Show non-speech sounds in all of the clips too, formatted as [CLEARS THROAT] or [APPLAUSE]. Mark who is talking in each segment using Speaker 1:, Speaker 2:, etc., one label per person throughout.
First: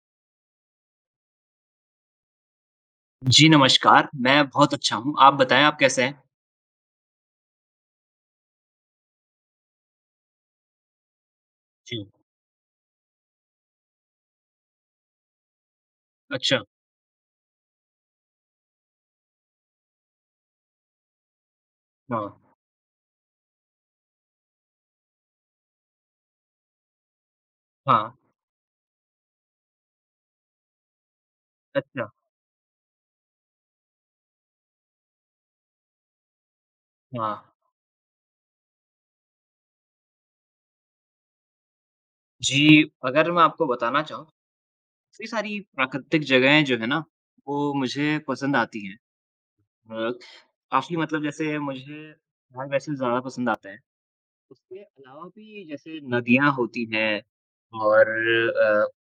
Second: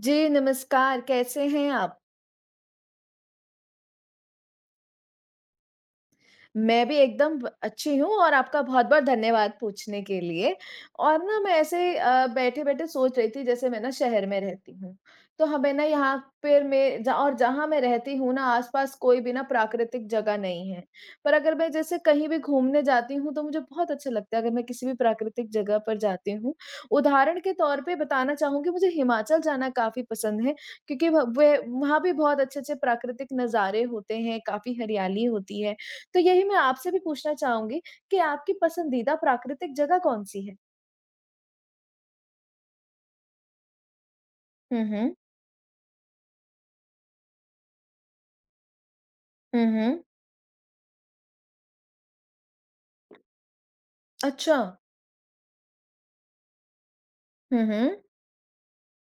Speaker 1: जी, नमस्कार, कैसे हैं आप?
Speaker 2: जी, नमस्कार। मैं बहुत अच्छा हूँ, आप बताएँ आप कैसे हैं?
Speaker 1: मैं भी एकदम ब अच्छी हूँ और आपका बहुत-बहुत धन्यवाद पूछने के लिए। और ना मैं ऐसे
Speaker 2: जी,
Speaker 1: बैठे-बैठे सोच रही थी जैसे मैं ना शहर में रहती हूँ। तो हमें ना यहाँ पे
Speaker 2: अच्छा,
Speaker 1: मैं ज और जहाँ मैं रहती हूँ ना आस-पास कोई भी ना प्राकृतिक जगह नहीं है। पर अगर मैं जैसे कहीं भी
Speaker 2: हाँ,
Speaker 1: घूमने जाती हूँ तो मुझे बहुत अच्छा लगता है अगर मैं किसी भी प्राकृतिक जगह पर जाती हूँ। उदाहरण के तौर पे
Speaker 2: हाँ,
Speaker 1: बताना चाहूँगी मुझे हिमाचल जाना काफ़ी पसंद है क्योंकि व वे वहाँ
Speaker 2: अच्छा,
Speaker 1: भी बहुत अच्छे-अच्छे प्राकृतिक नज़ारे होते हैं, काफ़ी हरियाली होती है। तो यही मैं आपसे भी पूछना
Speaker 2: हाँ।
Speaker 1: चाहूँगी कि आपकी पसंदीदा प्राकृतिक जगह कौन-सी है?
Speaker 2: जी, अगर मैं आपको बताना चाहूँ,
Speaker 1: हुँ, हुँ।
Speaker 2: काफ़ी सारी प्राकृतिक जगहें जो है ना, वो मुझे पसंद आती हैं।
Speaker 1: हुँ, हुँ।
Speaker 2: अ, काफ़ी मतलब जैसे मुझे पहाड़ वैसे ज़्यादा पसंद आता है।
Speaker 1: अच्छा।
Speaker 2: उसके अलावा भी जैसे नदियाँ होती हैं
Speaker 1: हुँ, हुँ।
Speaker 2: और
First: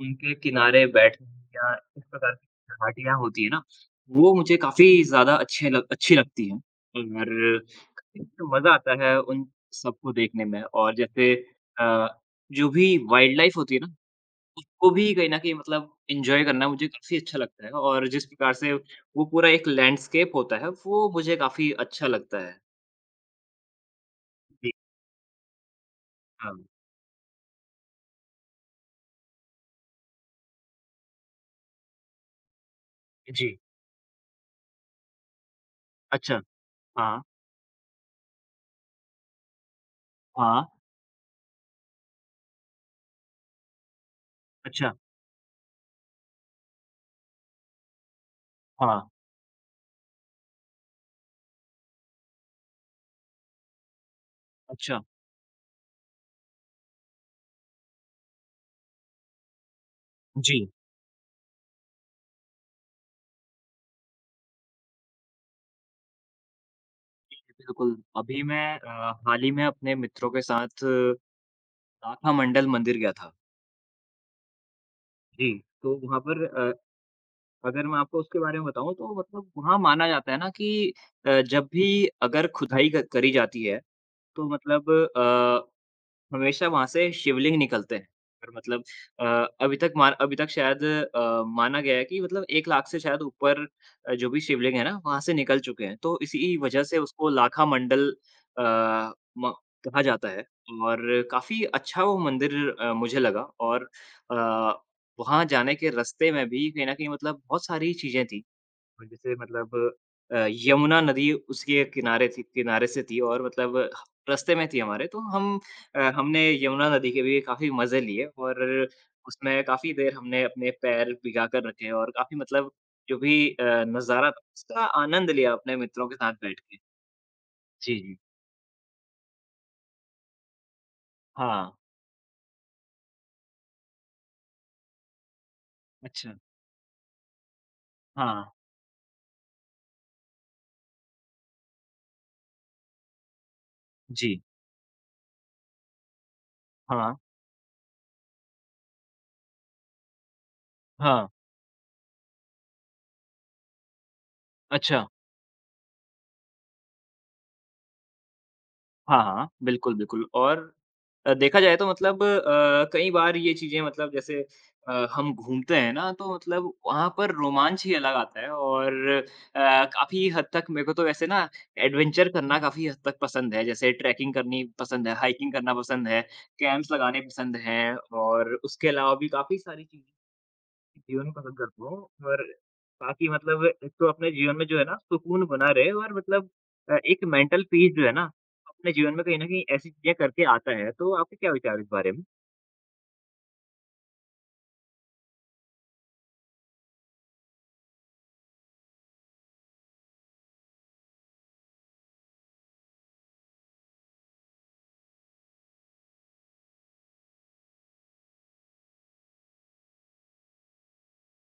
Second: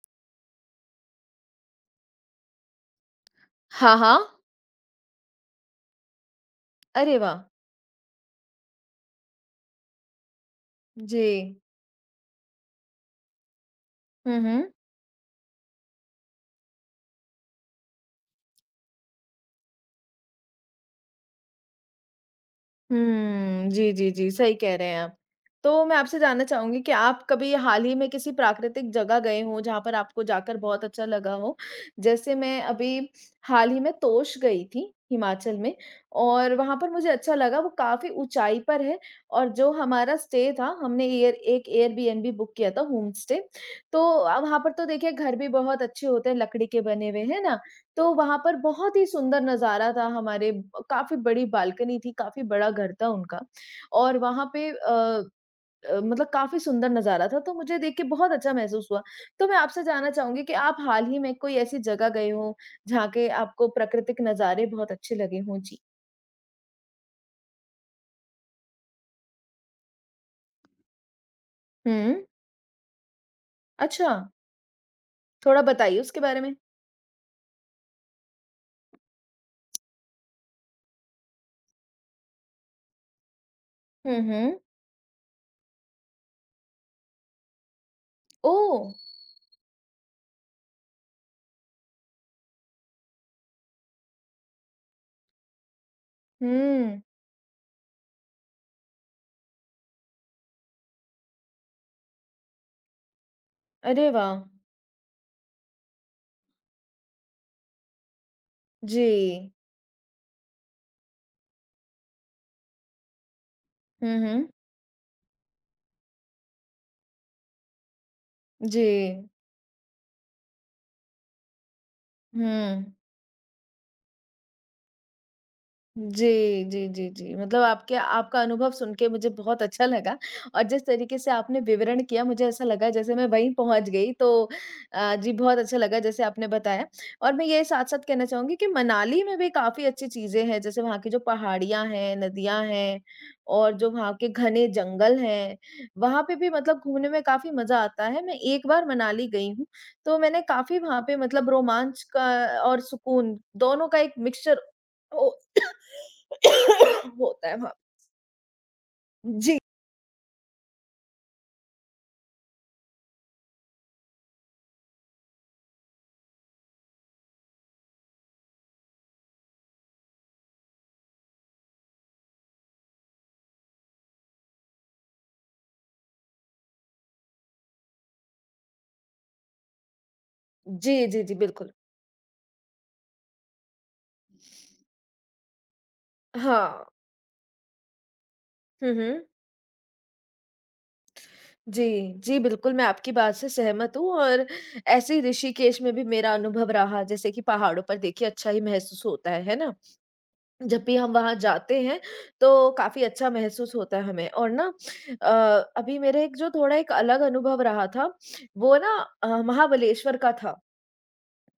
Speaker 2: उनके किनारे बैठना या इस प्रकार की घाटियाँ होती हैं ना,
Speaker 1: हाँ, हाँ।
Speaker 2: वो मुझे काफ़ी ज़्यादा अच्छे लग अच्छी लगती हैं
Speaker 1: अरे वाह!
Speaker 2: और काफ़ी मज़ा आता है उन सबको देखने में और
Speaker 1: जी।
Speaker 2: जैसे अ, जो भी वाइल्ड लाइफ होती है ना,
Speaker 1: हुँ, हुँ।
Speaker 2: उसको भी कहीं न कहीं मतलब एन्जॉय करना मुझे काफ़ी अच्छा लगता है और जिस प्रकार से वो पूरा एक लैंडस्केप होता है, वो मुझे काफ़ी अच्छा लगता है।
Speaker 1: हुँ। जी, जी, जी, सही
Speaker 2: जी,
Speaker 1: कह रहे हैं आप। तो मैं आपसे जानना
Speaker 2: हाँ।
Speaker 1: चाहूँगी कि आप कभी हाल ही में किसी प्राकृतिक जगह गए हों, जहाँ पर आपको जाकर बहुत अच्छा लगा हो? जैसे मैं अभी
Speaker 2: जी,
Speaker 1: हाल ही में तोश गई थी, हिमाचल में
Speaker 2: अच्छा,
Speaker 1: और वहाँ पर मुझे
Speaker 2: हाँ।
Speaker 1: अच्छा लगा, वो काफ़ी ऊँचाई पर है और जो हमारा स्टे
Speaker 2: हाँ,
Speaker 1: था, हमने एयरबीएनबी बुक किया था, होम स्टे। तो वहाँ पर तो
Speaker 2: अच्छा,
Speaker 1: देखिए घर भी बहुत अच्छे होते हैं, लकड़ी के बने हुए, है ना? तो वहाँ पर बहुत
Speaker 2: हाँ,
Speaker 1: ही सुंदर नज़ारा था हमारे। काफ़ी बड़ी बालकनी थी, काफ़ी बड़ा घर था उनका और वहाँ पे
Speaker 2: अच्छा,
Speaker 1: मतलब काफ़ी सुंदर नज़ारा था, तो मुझे देख के बहुत अच्छा महसूस हुआ। तो मैं आपसे जानना चाहूँगी कि
Speaker 2: जी,
Speaker 1: आप हाल ही में कोई ऐसी जगह गए हों, जहाँ के आपको प्राकृतिक नज़ारे बहुत अच्छे लगे हों? जी।
Speaker 2: बिल्कुल। अभी मैं हाल ही में अपने मित्रों के साथ
Speaker 1: हुँ,
Speaker 2: नाथामंडल मंदिर गया था।
Speaker 1: अच्छा।
Speaker 2: जी,
Speaker 1: थोड़ा
Speaker 2: तो
Speaker 1: बताइए
Speaker 2: वहाँ
Speaker 1: उसके बारे
Speaker 2: पर
Speaker 1: में।
Speaker 2: अगर मैं आपको उसके बारे में बताऊँ तो मतलब वहाँ माना जाता है ना कि जब भी अगर खुदाई क करी जाती है,
Speaker 1: हुँ,
Speaker 2: तो
Speaker 1: हुँ।
Speaker 2: मतलब अ हमेशा वहाँ से शिवलिंग निकलते हैं और
Speaker 1: ओह!
Speaker 2: मतलब अ, अभी तक शायद माना गया है कि मतलब 1 लाख से शायद ऊपर जो भी शिवलिंग है ना, वहाँ से निकल चुके हैं। तो इसी वजह से
Speaker 1: हुँ,
Speaker 2: उसको लाखा मंडल अ, म कहा जाता है और काफ़ी अच्छा वो मंदिर मुझे लगा और
Speaker 1: अरे वाह!
Speaker 2: अ, वहाँ जाने के रास्ते में भी कहीं न कहीं मतलब बहुत सारी चीज़ें थी और
Speaker 1: जी।
Speaker 2: जैसे मतलब यमुना नदी उसके किनारे से थी और मतलब
Speaker 1: हुँ, हुँ।
Speaker 2: रास्ते में थी हमारे तो हमने यमुना नदी के भी काफ़ी मज़े लिए और
Speaker 1: जी।
Speaker 2: उसमें काफ़ी देर हमने अपने पैर भिगा कर रखे और काफ़ी मतलब
Speaker 1: हुँ।
Speaker 2: जो भी नज़ारा था उसका आनंद लिया अपने मित्रों के
Speaker 1: जी,
Speaker 2: साथ बैठ के।
Speaker 1: जी, जी, जी। मतलब आपके
Speaker 2: जी, जी।
Speaker 1: आपका अनुभव सुन के मुझे बहुत अच्छा लगा और जिस तरीके से आपने
Speaker 2: हाँ,
Speaker 1: विवरण किया मुझे ऐसा लगा जैसे मैं वहीं पहुँच गई तो जी बहुत अच्छा लगा जैसे
Speaker 2: अच्छा।
Speaker 1: आपने बताया। और मैं ये साथ-साथ कहना
Speaker 2: हाँ,
Speaker 1: चाहूँगी कि मनाली में भी काफ़ी अच्छी चीज़ें हैं जैसे वहाँ की जो पहाड़ियाँ हैं, नदियाँ हैं और जो वहाँ के
Speaker 2: जी।
Speaker 1: घने जंगल हैं, वहाँ पे भी मतलब घूमने
Speaker 2: हाँ,
Speaker 1: में काफ़ी मज़ा आता है। मैं एक बार मनाली गई हूँ, तो मैंने काफ़ी वहाँ पे
Speaker 2: हाँ।
Speaker 1: मतलब रोमांच का और सुकून दोनों का एक मिक्सचर
Speaker 2: अच्छा।
Speaker 1: ओ [COUGHS] होता है हाँ।
Speaker 2: हाँ, हाँ।
Speaker 1: जी,
Speaker 2: बिल्कुल, बिल्कुल और देखा जाए तो मतलब कई बार ये चीज़ें मतलब जैसे हम घूमते हैं ना तो मतलब वहाँ पर रोमांच ही अलग आता है और काफ़ी हद तक मेरे को तो वैसे ना एडवेंचर करना काफ़ी हद तक पसंद है। जैसे ट्रैकिंग करनी पसंद है, हाइकिंग करना पसंद है, कैंप्स लगाने पसंद हैं और उसके अलावा भी काफ़ी सारी चीज़ें
Speaker 1: जी, जी,
Speaker 2: जीवन
Speaker 1: जी,
Speaker 2: पसंद
Speaker 1: बिल्कुल।
Speaker 2: करता हूँ और ताकि मतलब एक तो अपने जीवन में जो है ना सुकून बना रहे और मतलब
Speaker 1: हाँ।
Speaker 2: एक मेंटल पीस जो है ना अपने
Speaker 1: हुँ,
Speaker 2: जीवन में
Speaker 1: हुँ।
Speaker 2: कहीं न कहीं ऐसी चीज़ें करके आता है। तो आपके क्या विचार हैं
Speaker 1: जी,
Speaker 2: इस बारे में?
Speaker 1: जी, बिल्कुल मैं आपकी बात से सहमत हूँ और ऐसे ही ऋषिकेश में भी मेरा अनुभव रहा जैसे कि पहाड़ों पर देखिए अच्छा ही महसूस होता है ना? जब भी हम वहाँ जाते हैं तो काफ़ी अच्छा महसूस होता है हमें और ना अभी मेरा एक जो थोड़ा एक अलग अनुभव रहा था, वो ना महाबलेश्वर का था।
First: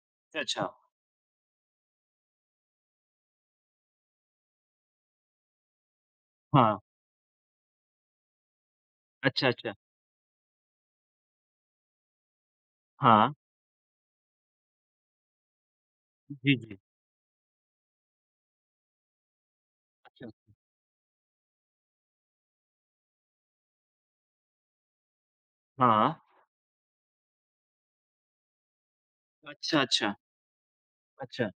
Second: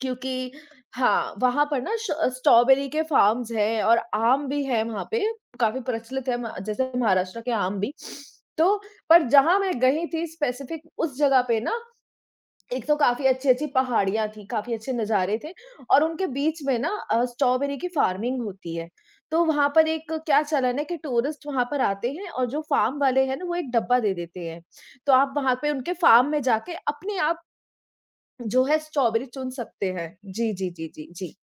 Speaker 1: क्योंकि
Speaker 2: अच्छा।
Speaker 1: हाँ, वहाँ पर ना श स्ट्रॉबेरी के फार्म्स हैं और आम भी है वहाँ पे, काफ़ी प्रचलित है म
Speaker 2: हाँ।
Speaker 1: जैसे महाराष्ट्र के आम भी। तो पर
Speaker 2: अच्छा,
Speaker 1: जहाँ
Speaker 2: अच्छा।
Speaker 1: मैं गई थी स्पेसिफिक उस जगह पे ना, एक तो काफ़ी
Speaker 2: हाँ।
Speaker 1: अच्छी-अच्छी पहाड़ियाँ थी, काफ़ी अच्छे नज़ारे थे और उनके
Speaker 2: जी,
Speaker 1: बीच
Speaker 2: जी।
Speaker 1: में ना स्ट्रॉबेरी की फार्मिंग होती है। तो वहाँ पर एक
Speaker 2: अच्छा।
Speaker 1: क्या चलन है कि टूरिस्ट वहाँ पर आते हैं और जो फार्म वाले हैं ना, वो एक डब्बा दे देते हैं। तो आप वहाँ पे उनके
Speaker 2: हाँ।
Speaker 1: फार्म में जाके अपने आप जो है स्ट्रॉबेरी चुन
Speaker 2: अच्छा,
Speaker 1: सकते हैं।
Speaker 2: अच्छा।
Speaker 1: जी, जी, जी, जी, जी,
Speaker 2: अच्छा।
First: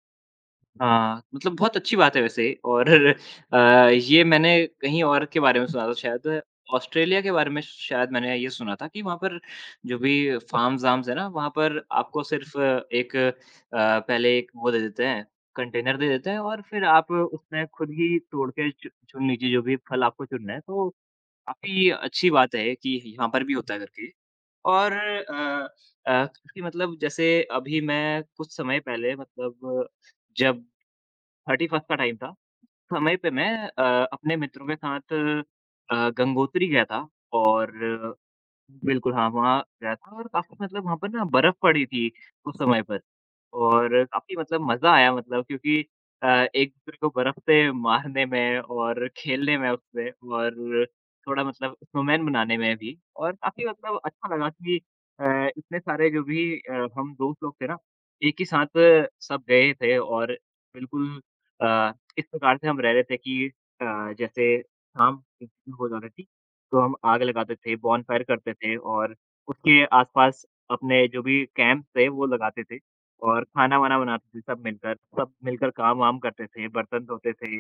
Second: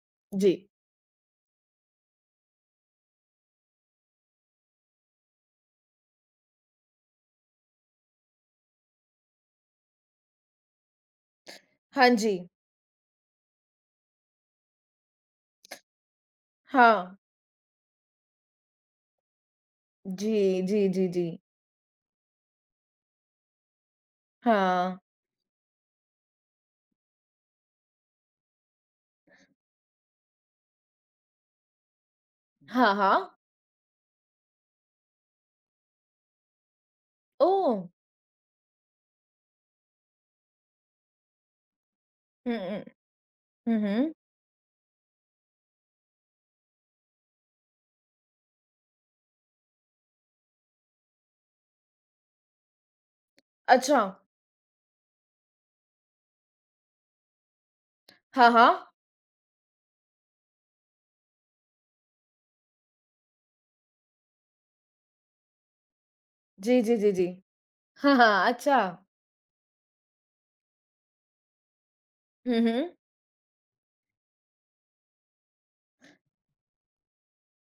Speaker 1: जी।
Speaker 2: हाँ, मतलब बहुत अच्छी बात है वैसे और [LAUGHS] ये मैंने कहीं और के बारे में सुना था शायद ऑस्ट्रेलिया के बारे में शायद मैंने ये सुना था कि वहाँ पर जो भी फार्म्स-वार्म्स है ना, वहाँ पर
Speaker 1: हाँ
Speaker 2: आपको
Speaker 1: जी,
Speaker 2: सिर्फ़ एक पहले एक वो दे देते हैं, कंटेनर दे देते हैं और फिर आप
Speaker 1: हाँ।
Speaker 2: उसमें खुद ही तोड़ के चु चुन लीजिए जो भी फल आपको
Speaker 1: जी,
Speaker 2: चुनना है।
Speaker 1: जी,
Speaker 2: तो
Speaker 1: जी, जी।
Speaker 2: काफ़ी अच्छी बात है कि यहाँ पर भी होता है करके और
Speaker 1: हाँ।
Speaker 2: अ, कि मतलब जैसे अभी मैं कुछ समय पहले मतलब जब 31st का टाइम था,
Speaker 1: हाँ,
Speaker 2: समय पे
Speaker 1: हाँ।
Speaker 2: मैं अपने मित्रों के साथ गंगोत्री गया था और
Speaker 1: ओह!
Speaker 2: बिल्कुल, हाँ, वहाँ गया था और काफ़ी मतलब वहाँ पर ना बर्फ़ पड़ी थी उस
Speaker 1: हुँ, हुँ।
Speaker 2: समय पर
Speaker 1: हुँ,
Speaker 2: और
Speaker 1: हुँ।
Speaker 2: काफ़ी मतलब मज़ा आया मतलब क्योंकि एक-दूसरे को बर्फ़ से मारने में और खेलने में उससे और थोड़ा मतलब स्नोमैन बनाने में भी और काफ़ी मतलब
Speaker 1: अच्छा।
Speaker 2: अच्छा लगा कि अ, इतने सारे जो भी हम दोस्त लोग थे ना, एक ही
Speaker 1: हाँ,
Speaker 2: साथ
Speaker 1: हाँ।
Speaker 2: सब गए थे और बिल्कुल अ, इस प्रकार से हम रह रहे थे कि जैसे शाम हो जाती थी तो
Speaker 1: जी,
Speaker 2: हम
Speaker 1: जी, जी,
Speaker 2: आग
Speaker 1: जी।
Speaker 2: लगाते थे,
Speaker 1: हाँ,
Speaker 2: बॉनफायर
Speaker 1: हाँ।
Speaker 2: करते थे
Speaker 1: अच्छा।
Speaker 2: और उसके आसपास अपने जो भी कैंप थे वो
Speaker 1: हुँ,
Speaker 2: लगाते थे
Speaker 1: हुँ।
Speaker 2: और खाना-वाना बनाते थे सब मिलकर। सब मिलकर काम-वाम करते थे, बर्तन धोते थे,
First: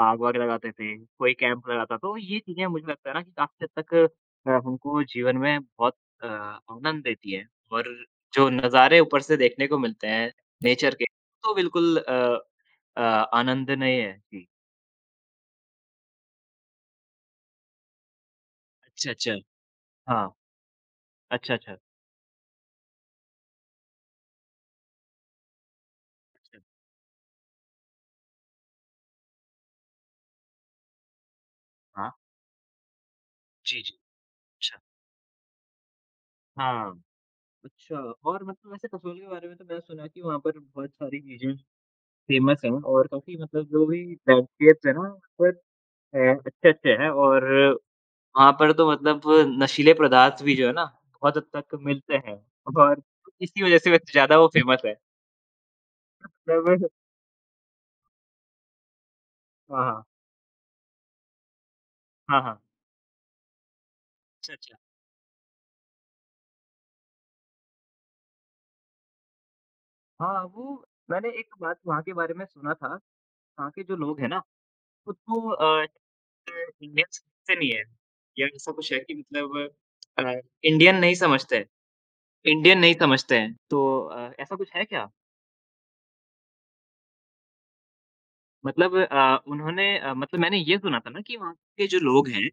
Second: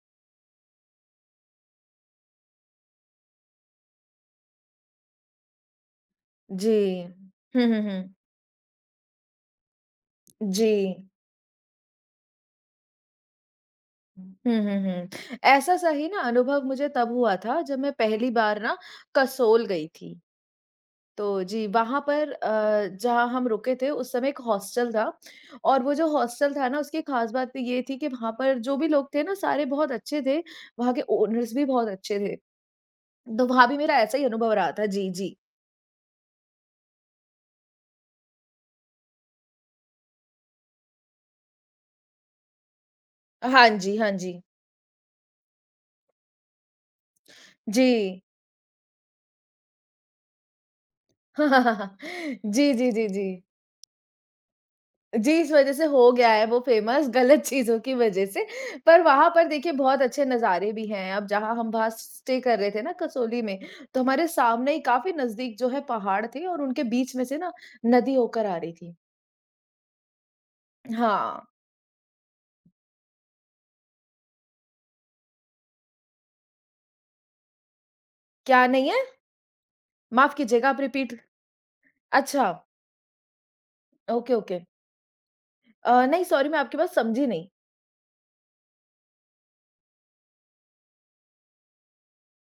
Speaker 2: आग-वाग लगाते थे, कोई कैंप लगाता तो ये चीज़ें मुझे लगता है ना कि काफ़ी हद तक हमको जीवन में बहुत
Speaker 1: जी।
Speaker 2: आनंद देती है
Speaker 1: हुँ, हुँ,
Speaker 2: और
Speaker 1: हुँ।
Speaker 2: जो नज़ारे ऊपर से देखने को मिलते हैं
Speaker 1: जी।
Speaker 2: नेचर के, तो बिल्कुल अ, आनंद नहीं है। जी।
Speaker 1: हुँ, हुँ, हुँ। ऐसा सही ना अनुभव मुझे तब हुआ था जब मैं पहली बार ना
Speaker 2: अच्छा, अच्छा।
Speaker 1: कसोल गई थी।
Speaker 2: हाँ।
Speaker 1: तो
Speaker 2: अच्छा,
Speaker 1: जी,
Speaker 2: अच्छा।
Speaker 1: वहाँ पर जहाँ हम रुके थे उस समय एक हॉस्टल था और वो जो हॉस्टल
Speaker 2: अच्छा।
Speaker 1: था ना उसकी ख़ास बात तो ये थी कि वहाँ पर जो भी लोग थे ना सारे बहुत अच्छे थे, वहाँ के ओनर्स भी बहुत
Speaker 2: हाँ।
Speaker 1: अच्छे थे। तो वहाँ भी
Speaker 2: जी, जी।
Speaker 1: मेरा ऐसा ही अनुभव रहा था। जी, जी।
Speaker 2: हाँ, अच्छा और मतलब वैसे कसौल के बारे में तो मैंने सुना है कि वहाँ पर बहुत सारी चीज़ें फ़ेमस हैं और काफ़ी मतलब
Speaker 1: हाँ
Speaker 2: जो
Speaker 1: जी,
Speaker 2: भी
Speaker 1: हाँ जी।
Speaker 2: लैंडस्केप्स है ना वहाँ पर अ, अच्छे-अच्छे हैं और
Speaker 1: जी।
Speaker 2: वहाँ पर तो मतलब नशीले पदार्थ भी जो है ना बहुत हद तक
Speaker 1: [LAUGHS]
Speaker 2: मिलते हैं
Speaker 1: जी, जी,
Speaker 2: और
Speaker 1: जी, जी।
Speaker 2: इसी वज़ह से वैसे ज़्यादा वो फ़ेमस है।
Speaker 1: जी, इस वज़ह से हो गया है वो
Speaker 2: मतलब
Speaker 1: फ़ेमस गलत चीज़ों की वज़ह से। पर वहाँ पर देखिए
Speaker 2: हाँ,
Speaker 1: बहुत
Speaker 2: हाँ।
Speaker 1: अच्छे नज़ारे भी हैं। अब जहाँ हम वहाँ स्टे
Speaker 2: हाँ,
Speaker 1: कर
Speaker 2: हाँ।
Speaker 1: रहे थे ना कसोली में, तो हमारे
Speaker 2: अच्छा,
Speaker 1: सामने
Speaker 2: अच्छा।
Speaker 1: ही काफ़ी नज़दीक जो है पहाड़ थे और उनके बीच में से ना नदी होकर आ रही थी।
Speaker 2: हाँ, वो मैंने
Speaker 1: हाँ,
Speaker 2: एक बात वहाँ के बारे में सुना था, वहाँ के जो लोग हैं ना, खुद को अ, इंडियंस से नहीं है या
Speaker 1: क्या
Speaker 2: ऐसा
Speaker 1: नहीं
Speaker 2: कुछ है
Speaker 1: है?
Speaker 2: कि मतलब
Speaker 1: माफ़
Speaker 2: अ,
Speaker 1: कीजिएगा आप
Speaker 2: इंडियन नहीं
Speaker 1: रिपीट
Speaker 2: समझते हैं
Speaker 1: अच्छा,
Speaker 2: इंडियन नहीं समझते हैं। तो
Speaker 1: ओके,
Speaker 2: ऐसा
Speaker 1: ओके।
Speaker 2: कुछ है क्या?
Speaker 1: नहीं सॉरी मैं आपकी बात समझी नहीं।
Speaker 2: मतलब उन्होंने मतलब मैंने ये सुना था ना कि वहाँ के जो लोग हैं,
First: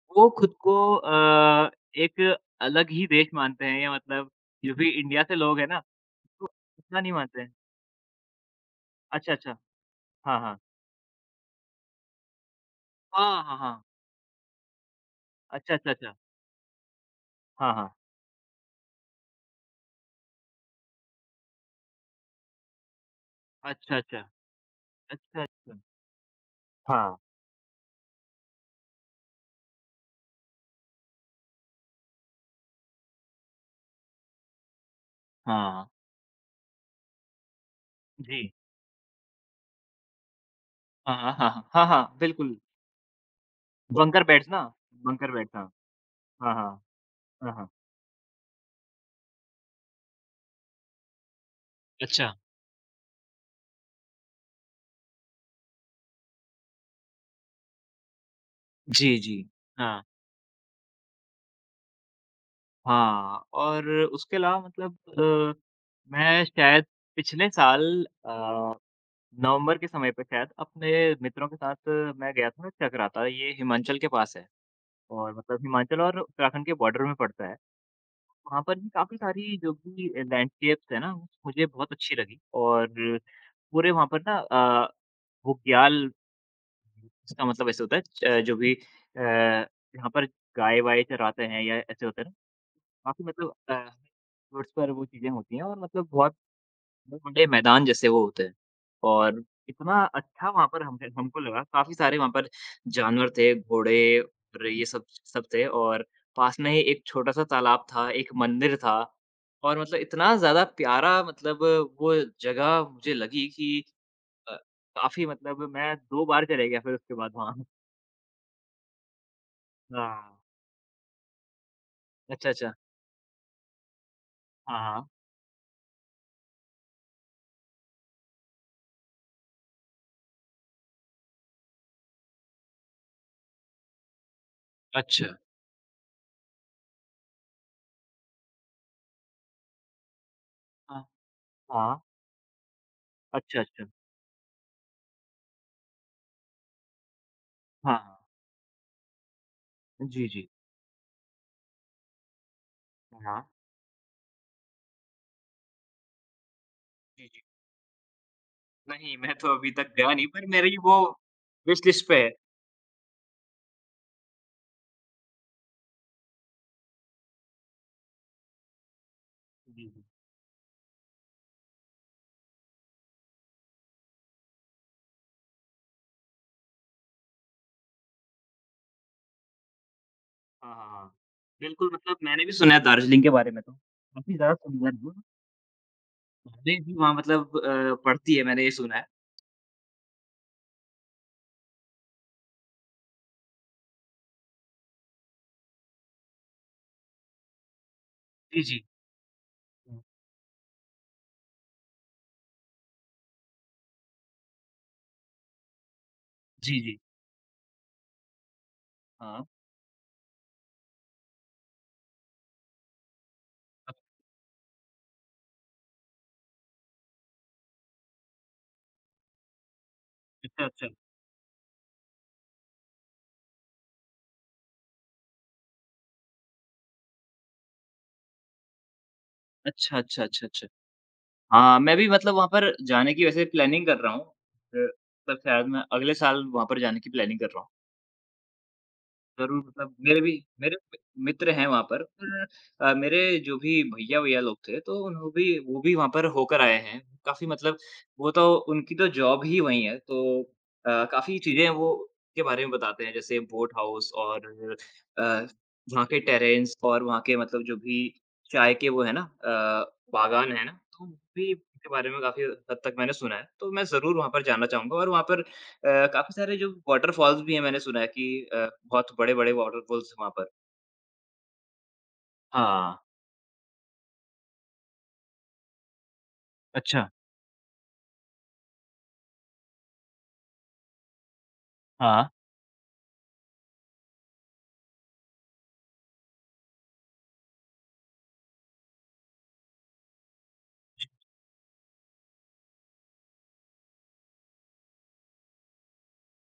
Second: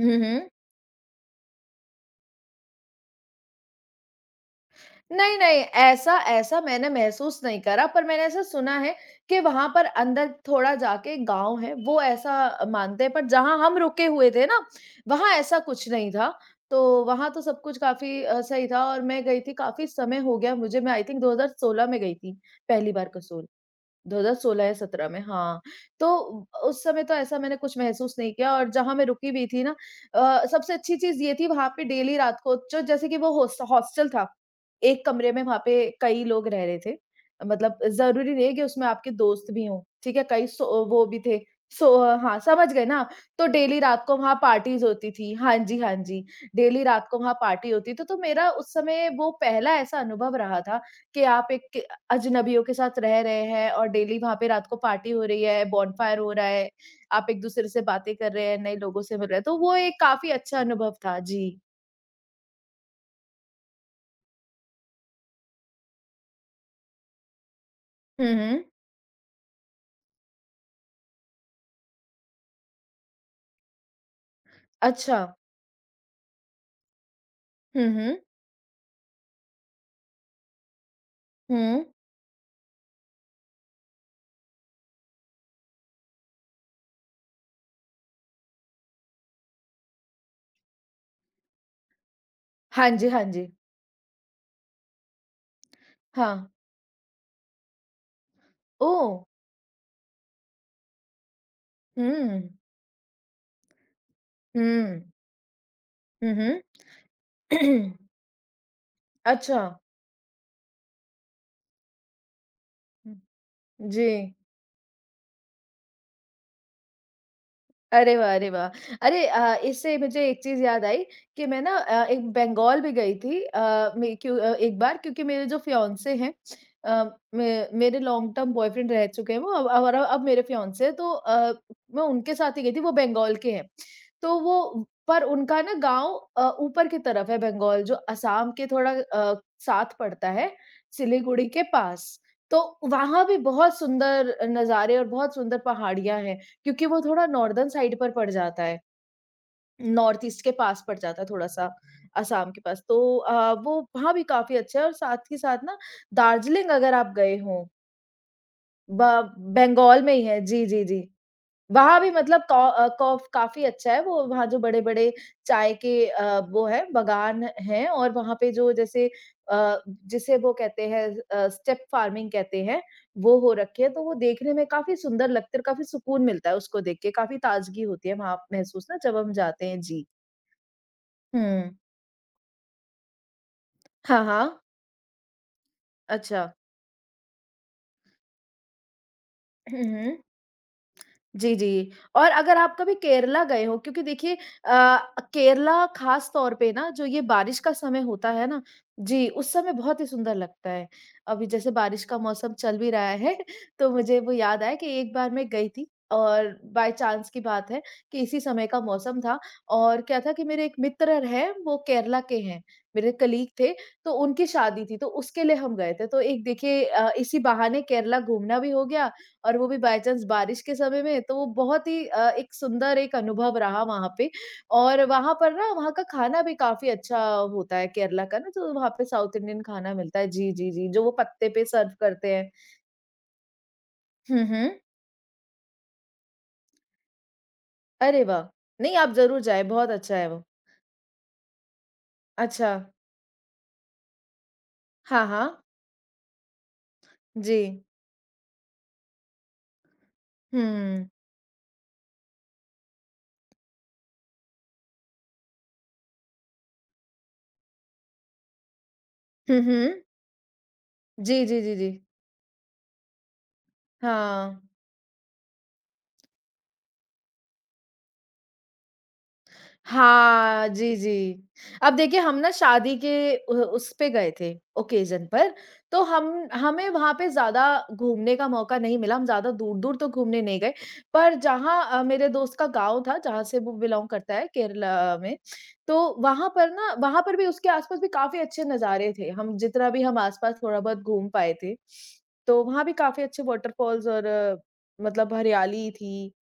Speaker 1: हुँ,
Speaker 2: वो
Speaker 1: हुँ।
Speaker 2: खुद को एक अलग ही देश मानते हैं या मतलब जो भी इंडिया से
Speaker 1: नहीं, नहीं,
Speaker 2: लोग हैं ना,
Speaker 1: ऐसा
Speaker 2: तो
Speaker 1: ऐसा मैंने
Speaker 2: उतना नहीं
Speaker 1: महसूस
Speaker 2: मानते हैं।
Speaker 1: नहीं करा, पर मैंने ऐसा सुना है
Speaker 2: अच्छा,
Speaker 1: कि
Speaker 2: अच्छा।
Speaker 1: वहाँ पर अंदर
Speaker 2: हाँ, हाँ।
Speaker 1: थोड़ा जाके गाँव है, वो ऐसा मानते हैं, पर
Speaker 2: हाँ, हाँ,
Speaker 1: जहाँ हम
Speaker 2: हाँ।
Speaker 1: रुके हुए थे ना, वहाँ ऐसा
Speaker 2: अच्छा,
Speaker 1: कुछ
Speaker 2: अच्छा,
Speaker 1: नहीं
Speaker 2: अच्छा।
Speaker 1: था। तो वहाँ तो सब
Speaker 2: हाँ,
Speaker 1: कुछ
Speaker 2: हाँ।
Speaker 1: काफ़ी सही था और मैं गई थी, काफ़ी समय हो गया मुझे, मैं आई थिंक 2016 में गई थी, पहली बार कसोल।
Speaker 2: अच्छा, अच्छा।
Speaker 1: 2016 या 17 में
Speaker 2: अच्छा,
Speaker 1: हाँ,
Speaker 2: अच्छा।
Speaker 1: तो उस समय तो
Speaker 2: हाँ,
Speaker 1: ऐसा मैंने कुछ महसूस नहीं किया और जहाँ मैं रुकी भी थी ना सबसे अच्छी चीज़ ये थी वहाँ पे डेली रात को जो जैसे कि वो होस्ट हॉस्टल था, एक कमरे में वहाँ
Speaker 2: हाँ।
Speaker 1: पे कई लोग रह रहे थे। मतलब ज़रूरी
Speaker 2: जी।
Speaker 1: नहीं है कि उसमें आपके दोस्त भी हों, ठीक है? कई सो वो
Speaker 2: हाँ,
Speaker 1: भी
Speaker 2: हाँ,
Speaker 1: थे,
Speaker 2: हाँ, हाँ। हाँ,
Speaker 1: सो
Speaker 2: हाँ,
Speaker 1: हाँ,
Speaker 2: बिल्कुल।
Speaker 1: समझ गए ना? तो डेली रात को
Speaker 2: बंकर
Speaker 1: वहाँ
Speaker 2: बैट्स ना?
Speaker 1: पार्टीज़ होती
Speaker 2: बंकर
Speaker 1: थी।
Speaker 2: बैट
Speaker 1: हाँ
Speaker 2: हाँ।
Speaker 1: जी, हाँ जी।
Speaker 2: हाँ, हाँ।
Speaker 1: डेली रात को वहाँ
Speaker 2: हाँ, हाँ।
Speaker 1: पार्टी होती थी, तो मेरा उस समय वो पहला ऐसा अनुभव रहा था कि आप एक
Speaker 2: अच्छा।
Speaker 1: अजनबियों के साथ रह रहे हैं और डेली वहाँ पे रात को पार्टी हो रही है, बॉनफायर हो रहा है, आप एक-दूसरे से बातें कर रहे हैं, नए लोगों से
Speaker 2: जी,
Speaker 1: मिल रहे हैं,
Speaker 2: जी।
Speaker 1: तो वो एक
Speaker 2: हाँ।
Speaker 1: काफ़ी अच्छा अनुभव था। जी।
Speaker 2: हाँ, और उसके अलावा मतलब मैं शायद पिछले साल
Speaker 1: हुँ, हुँ।
Speaker 2: नवंबर के समय पे शायद अपने मित्रों के साथ मैं गया था चकराता ये हिमाचल के पास है
Speaker 1: अच्छा।
Speaker 2: और मतलब हिमाचल और उत्तराखंड के बॉर्डर में पड़ता है।
Speaker 1: हुँ, हुँ।
Speaker 2: वहाँ पर भी काफ़ी सारी जो भी लैंडस्केप्स है ना, मुझे
Speaker 1: हुँ।
Speaker 2: बहुत अच्छी लगी और पूरे वहाँ पर ना अ, बुग्याल इसका मतलब ऐसे होता है जो भी यहाँ पर गाय-वाय चराते हैं या ऐसे होता है ना,
Speaker 1: हाँ जी, हाँ
Speaker 2: काफ़ी
Speaker 1: जी।
Speaker 2: मतलब रोड्स पर वो चीज़ें होती हैं और मतलब बहुत
Speaker 1: हाँ।
Speaker 2: बहुत बड़े मैदान जैसे वो होते हैं।
Speaker 1: ओह!
Speaker 2: और इतना अच्छा वहाँ पर हम हमको लगा, काफ़ी सारे वहाँ
Speaker 1: हुँ।
Speaker 2: पर जानवर थे, घोड़े और ये
Speaker 1: हुँ।
Speaker 2: सब सब थे और
Speaker 1: हुँ, हुँ।
Speaker 2: पास में ही एक छोटा-सा तालाब
Speaker 1: [CLEARS THROAT]
Speaker 2: था, एक मंदिर था
Speaker 1: अच्छा।
Speaker 2: और मतलब इतना ज़्यादा प्यारा मतलब वो जगह मुझे
Speaker 1: हुँ।
Speaker 2: लगी कि
Speaker 1: जी।
Speaker 2: अ, काफ़ी मतलब मैं 2 बार चले गया फिर उसके बाद वहाँ।
Speaker 1: अरे वाह! अरे वाह! अरे इससे मुझे
Speaker 2: हाँ।
Speaker 1: एक चीज़ याद आई कि मैं ना एक
Speaker 2: अच्छा, अच्छा।
Speaker 1: बंगाल भी गई थी मैं क्यों
Speaker 2: हाँ,
Speaker 1: एक बार
Speaker 2: हाँ।
Speaker 1: क्योंकि मेरे जो फियांसे हैं अ, मे मेरे लॉन्ग टर्म बॉयफ्रेंड रह चुके हैं वो अब और अब मेरे फियांसे हैं तो मैं उनके साथ ही गई थी, वो बंगाल के हैं। तो वो पर
Speaker 2: अच्छा।
Speaker 1: उनका ना गाँव ऊपर की तरफ है बंगाल जो असम के थोड़ा साथ पड़ता है,
Speaker 2: हाँ,
Speaker 1: सिलीगुड़ी के
Speaker 2: हाँ।
Speaker 1: पास। तो वहाँ भी
Speaker 2: अच्छा,
Speaker 1: बहुत
Speaker 2: अच्छा।
Speaker 1: सुंदर नज़ारे और बहुत सुंदर पहाड़ियाँ हैं। क्योंकि वो थोड़ा नॉर्दर्न
Speaker 2: हाँ,
Speaker 1: साइड पर
Speaker 2: हाँ।
Speaker 1: पड़ जाता है, नॉर्थ
Speaker 2: जी,
Speaker 1: ईस्ट
Speaker 2: जी।
Speaker 1: के पास पड़ जाता है थोड़ा-सा, असम के पास। तो
Speaker 2: हाँ।
Speaker 1: वो वहाँ भी काफ़ी अच्छा है और साथ ही साथ ना दार्जिलिंग अगर आप
Speaker 2: जी,
Speaker 1: गए
Speaker 2: जी।
Speaker 1: हों, ब
Speaker 2: नहीं, मैं तो अभी तक
Speaker 1: बंगाल
Speaker 2: गया
Speaker 1: में ही
Speaker 2: नहीं
Speaker 1: है।
Speaker 2: पर
Speaker 1: जी,
Speaker 2: मेरी
Speaker 1: जी,
Speaker 2: वो
Speaker 1: जी।
Speaker 2: विश
Speaker 1: वहाँ
Speaker 2: लिस्ट
Speaker 1: भी
Speaker 2: पे है।
Speaker 1: मतलब कॉ अ, कॉफ काफ़ी अच्छा है वो वहाँ जो बड़े-बड़े चाय के वो है बगान हैं और वहाँ पे जो जैसे
Speaker 2: जी, जी।
Speaker 1: जिसे वो कहते हैं स्टेप फार्मिंग कहते हैं, वो हो रखी है, तो वो देखने में काफ़ी सुंदर लगता है और काफ़ी सुकून मिलता है उसको देख के, काफ़ी ताज़गी होती है वहाँ महसूस ना जब हम जाते हैं। जी।
Speaker 2: हाँ, हाँ, हाँ।
Speaker 1: हुँ।
Speaker 2: बिल्कुल मतलब मैंने भी सुना है दार्जिलिंग के बारे में तो।
Speaker 1: हाँ,
Speaker 2: काफ़ी ज़्यादा
Speaker 1: हाँ।
Speaker 2: सुंदर है।
Speaker 1: अच्छा।
Speaker 2: भले भी वहाँ मतलब पड़ती है मैंने ये सुना है।
Speaker 1: हम्म जी, जी। और अगर आप कभी केरला गए हो क्योंकि देखिए अ, केरला ख़ास तौर पे ना जो ये बारिश का समय होता है
Speaker 2: जी,
Speaker 1: ना,
Speaker 2: जी।
Speaker 1: जी, उस समय
Speaker 2: हुँ।
Speaker 1: बहुत ही सुंदर लगता है। अभी जैसे बारिश का मौसम चल भी रहा है [LAUGHS] तो मुझे वो याद आया कि एक बार मैं गई थी और
Speaker 2: जी,
Speaker 1: बाय
Speaker 2: जी।
Speaker 1: चांस की बात है कि इसी समय का मौसम था
Speaker 2: हाँ।
Speaker 1: और क्या था कि मेरे एक मित्र हैं, वो केरला के हैं, मेरे कलीग थे
Speaker 2: अ,
Speaker 1: तो उनकी शादी थी तो उसके लिए हम गए थे। तो एक देखिए इसी बहाने केरला घूमना भी हो गया और वो भी बाय चांस बारिश
Speaker 2: अच्छा,
Speaker 1: के
Speaker 2: अच्छा।
Speaker 1: समय में, तो वो बहुत ही एक सुंदर एक अनुभव रहा वहाँ पे और वहाँ पर ना वहाँ का खाना भी काफ़ी अच्छा होता है केरला का ना, तो वहाँ पे साउथ इंडियन खाना
Speaker 2: अच्छा,
Speaker 1: मिलता
Speaker 2: अच्छा,
Speaker 1: है।
Speaker 2: अच्छा,
Speaker 1: जी,
Speaker 2: अच्छा।
Speaker 1: जी, जी, जो वो पत्ते पे
Speaker 2: हाँ,
Speaker 1: सर्व
Speaker 2: मैं भी
Speaker 1: करते
Speaker 2: मतलब वहाँ
Speaker 1: हैं।
Speaker 2: पर जाने की वैसे प्लानिंग कर रहा हूँ।
Speaker 1: हुँ, हुँ।
Speaker 2: मतलब शायद मैं अगले साल वहाँ पर जाने की प्लानिंग कर रहा हूँ।
Speaker 1: अरे वाह! नहीं, आप ज़रूर
Speaker 2: ज़रूर
Speaker 1: जाएँ, बहुत
Speaker 2: मतलब
Speaker 1: अच्छा है वो।
Speaker 2: मेरे मि मित्र हैं वहाँ पर
Speaker 1: अच्छा।
Speaker 2: मेरे जो भी भैया-वैया लोग थे तो
Speaker 1: हाँ,
Speaker 2: उन्हों भी
Speaker 1: हाँ।
Speaker 2: वो भी वहाँ पर होकर आए हैं। काफ़ी
Speaker 1: जी।
Speaker 2: मतलब वो तो उनकी तो जॉब ही वही है तो
Speaker 1: हुँ।
Speaker 2: काफ़ी चीज़ें वो के बारे में बताते हैं जैसे बोट हाउस और अ, वहाँ के टेरेस और वहाँ के मतलब जो भी चाय के वो है ना
Speaker 1: हुँ, हुँ।
Speaker 2: बागान है ना, तो
Speaker 1: जी,
Speaker 2: भी
Speaker 1: जी, जी,
Speaker 2: के
Speaker 1: जी।
Speaker 2: बारे में काफ़ी हद तक मैंने सुना है। तो मैं ज़रूर वहाँ पर
Speaker 1: हाँ।
Speaker 2: जाना चाहूँगा और वहाँ पर काफ़ी सारे जो वाटरफॉल्स भी हैं मैंने सुना है कि बहुत बड़े-बड़े वाटरफॉल्स हैं वहाँ पर।
Speaker 1: हाँ, जी, जी। अब देखिए हम ना
Speaker 2: हाँ,
Speaker 1: शादी के उ उस पे गए थे ओकेज़न पर, तो हम हमें
Speaker 2: अच्छा,
Speaker 1: वहाँ पे ज़्यादा घूमने का मौका नहीं मिला, हम ज़्यादा दूर-दूर तो घूमने नहीं गए। पर जहाँ
Speaker 2: हाँ।
Speaker 1: मेरे दोस्त का गाँव था, जहाँ से वो बिलॉन्ग करता है केरला में, तो वहाँ पर ना वहाँ पर भी उसके आस-पास भी काफ़ी अच्छे नज़ारे थे। हम जितना भी हम आस-पास थोड़ा बहुत घूम पाए थे, तो वहाँ भी काफ़ी अच्छे वाटरफॉल्स और मतलब हरियाली थी।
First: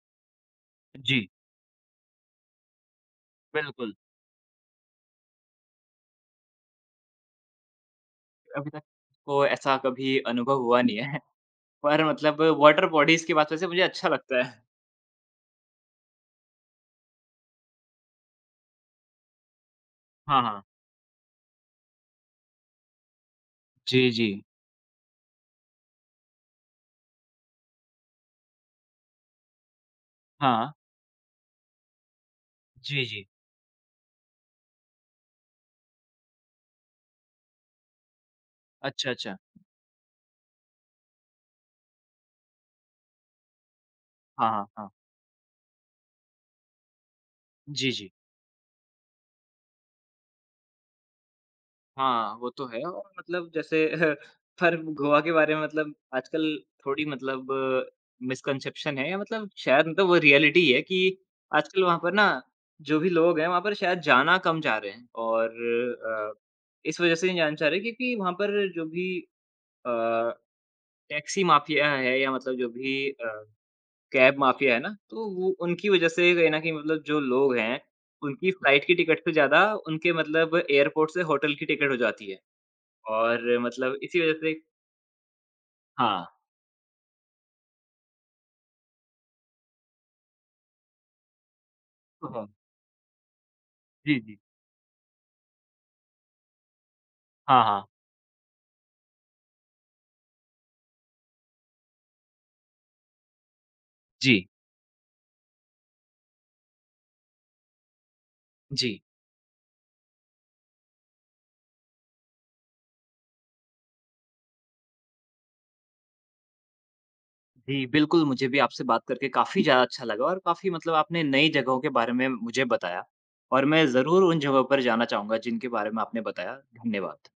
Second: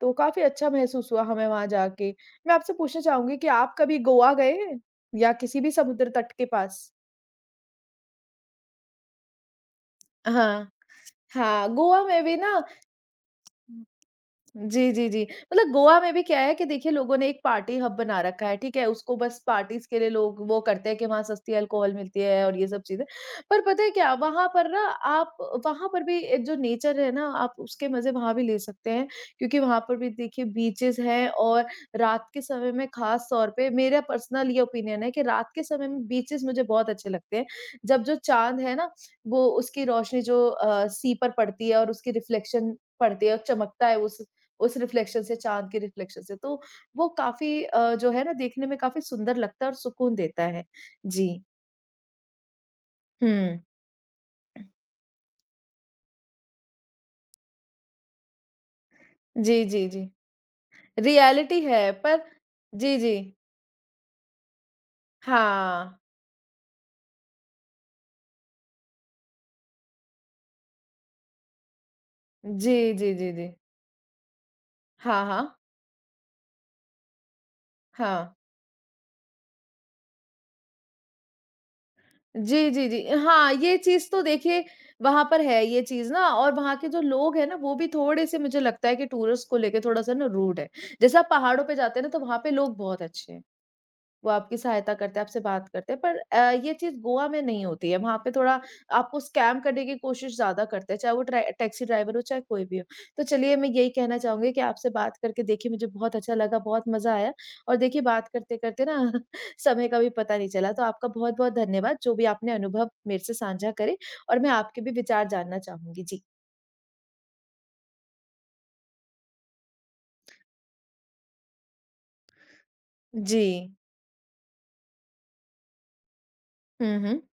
Speaker 1: तो काफ़ी अच्छा महसूस हुआ
Speaker 2: जी,
Speaker 1: हमें वहाँ जाके। मैं आपसे पूछना चाहूँगी कि आप
Speaker 2: बिल्कुल।
Speaker 1: कभी गोवा गए हैं? या किसी भी समुद्र तट के पास?
Speaker 2: अभी तक को ऐसा कभी अनुभव
Speaker 1: हाँ।
Speaker 2: हुआ नहीं है।
Speaker 1: हाँ,
Speaker 2: [LAUGHS]
Speaker 1: गोवा
Speaker 2: पर
Speaker 1: में भी
Speaker 2: मतलब
Speaker 1: ना
Speaker 2: वाटर बॉडीज़ की बात वैसे मुझे अच्छा लगता है।
Speaker 1: जी, जी, जी। मतलब गोवा में भी क्या है कि देखिए लोगों ने एक पार्टी हब बना रखा है, ठीक है? उसको बस पार्टीज़ के लिए लोग
Speaker 2: हाँ,
Speaker 1: वो
Speaker 2: हाँ।
Speaker 1: करते हैं कि वहाँ सस्ती अल्कोहल मिलती है और ये सब चीज़ें। पर पता है
Speaker 2: जी,
Speaker 1: क्या
Speaker 2: जी।
Speaker 1: वहाँ पर ना आप वहाँ पर भी एक जो नेचर है ना आप उसके मज़े वहाँ भी ले सकते हैं, क्योंकि वहाँ पर भी देखिए
Speaker 2: हाँ।
Speaker 1: बीचेज़ हैं और रात के समय में
Speaker 2: जी, जी।
Speaker 1: ख़ास तौर पे मेरा पर्सनल ये ओपिनियन है कि रात के समय में बीचेज़ मुझे बहुत अच्छे लगते हैं। जब जो चाँद है ना,
Speaker 2: अच्छा, अच्छा।
Speaker 1: वो उसकी रोशनी जो सी पर पड़ती है और उसकी रिफ्लेक्शन पड़ती है और चमकता है
Speaker 2: हाँ, हाँ,
Speaker 1: उस
Speaker 2: हाँ।
Speaker 1: रिफ्लेक्शन से, चाँद के रिफ्लेक्शन से। तो वो काफ़ी
Speaker 2: जी, जी।
Speaker 1: जो है ना देखने में काफ़ी सुंदर लगता है और सुकून देता है। जी।
Speaker 2: हाँ, वो तो है और मतलब
Speaker 1: हुँ।
Speaker 2: जैसे [LAUGHS] पर गोवा के बारे में मतलब आजकल थोड़ी मतलब मिसकंसेप्शन है या मतलब
Speaker 1: जी,
Speaker 2: शायद
Speaker 1: जी, जी।
Speaker 2: मतलब वो रियलिटी है कि
Speaker 1: रियलिटी
Speaker 2: आजकल
Speaker 1: है
Speaker 2: वहाँ पर
Speaker 1: पर
Speaker 2: ना
Speaker 1: जी,
Speaker 2: जो भी
Speaker 1: जी।
Speaker 2: लोग हैं, वहाँ पर शायद जाना कम चाह रहे हैं और
Speaker 1: हाँ।
Speaker 2: अ, इस वज़ह से नहीं जाना चाह रहे क्योंकि वहाँ पर जो भी अ, टैक्सी माफ़िया है या मतलब जो
Speaker 1: जी,
Speaker 2: भी
Speaker 1: जी, जी, जी।
Speaker 2: कैब माफ़िया है ना, तो
Speaker 1: हाँ,
Speaker 2: वो
Speaker 1: हाँ।
Speaker 2: उनकी वज़ह से कहीं न कहीं मतलब जो लोग हैं,
Speaker 1: हाँ।
Speaker 2: उनकी फ्लाइट की टिकट से ज़्यादा उनके मतलब एयरपोर्ट से होटल की टिकट हो जाती है।
Speaker 1: जी, जी, जी। हाँ,
Speaker 2: और
Speaker 1: ये
Speaker 2: मतलब
Speaker 1: चीज़
Speaker 2: इसी
Speaker 1: तो
Speaker 2: वज़ह से
Speaker 1: देखिए वहाँ पर है ये चीज़
Speaker 2: हाँ।
Speaker 1: ना और वहाँ के जो लोग हैं ना वो भी थोड़े-से मुझे लगता है कि टूरिस्ट को लेके थोड़ा-सा ना रूड है। जैसे आप पहाड़ों पे जाते हैं ना तो वहाँ
Speaker 2: हाँ।
Speaker 1: पे लोग बहुत अच्छे हैं।
Speaker 2: जी,
Speaker 1: वो
Speaker 2: जी।
Speaker 1: आपकी सहायता करते हैं, आपसे बात करते हैं। पर ये चीज़ गोवा में
Speaker 2: हाँ,
Speaker 1: नहीं
Speaker 2: हाँ।
Speaker 1: होती है, वहाँ पे थोड़ा आपको स्कैम करने की कोशिश ज़्यादा करते हैं, चाहे वो ट्रै टैक्सी ड्राइवर हो, चाहे कोई भी हो। तो चलिए, मैं यही कहना
Speaker 2: जी,
Speaker 1: चाहूँगी कि आपसे बात करके देखिए मुझे बहुत अच्छा लगा, बहुत मज़ा आया और देखिए बात करते-करते ना
Speaker 2: जी।
Speaker 1: [LAUGHS] समय का भी पता नहीं चला। तो आपका बहुत-बहुत धन्यवाद, जो भी आपने अनुभव मेरे से साझा करे और मैं आपके भी विचार जानना चाहूँगी। जी।
Speaker 2: जी, बिल्कुल मुझे भी आपसे बात करके काफ़ी ज़्यादा अच्छा लगा और काफ़ी मतलब आपने नई जगहों के बारे में मुझे बताया
Speaker 1: जी।
Speaker 2: और मैं ज़रूर उन जगहों पर जाना चाहूँगा जिनके बारे में आपने बताया।
Speaker 1: हुँ, हुँ।
Speaker 2: धन्यवाद।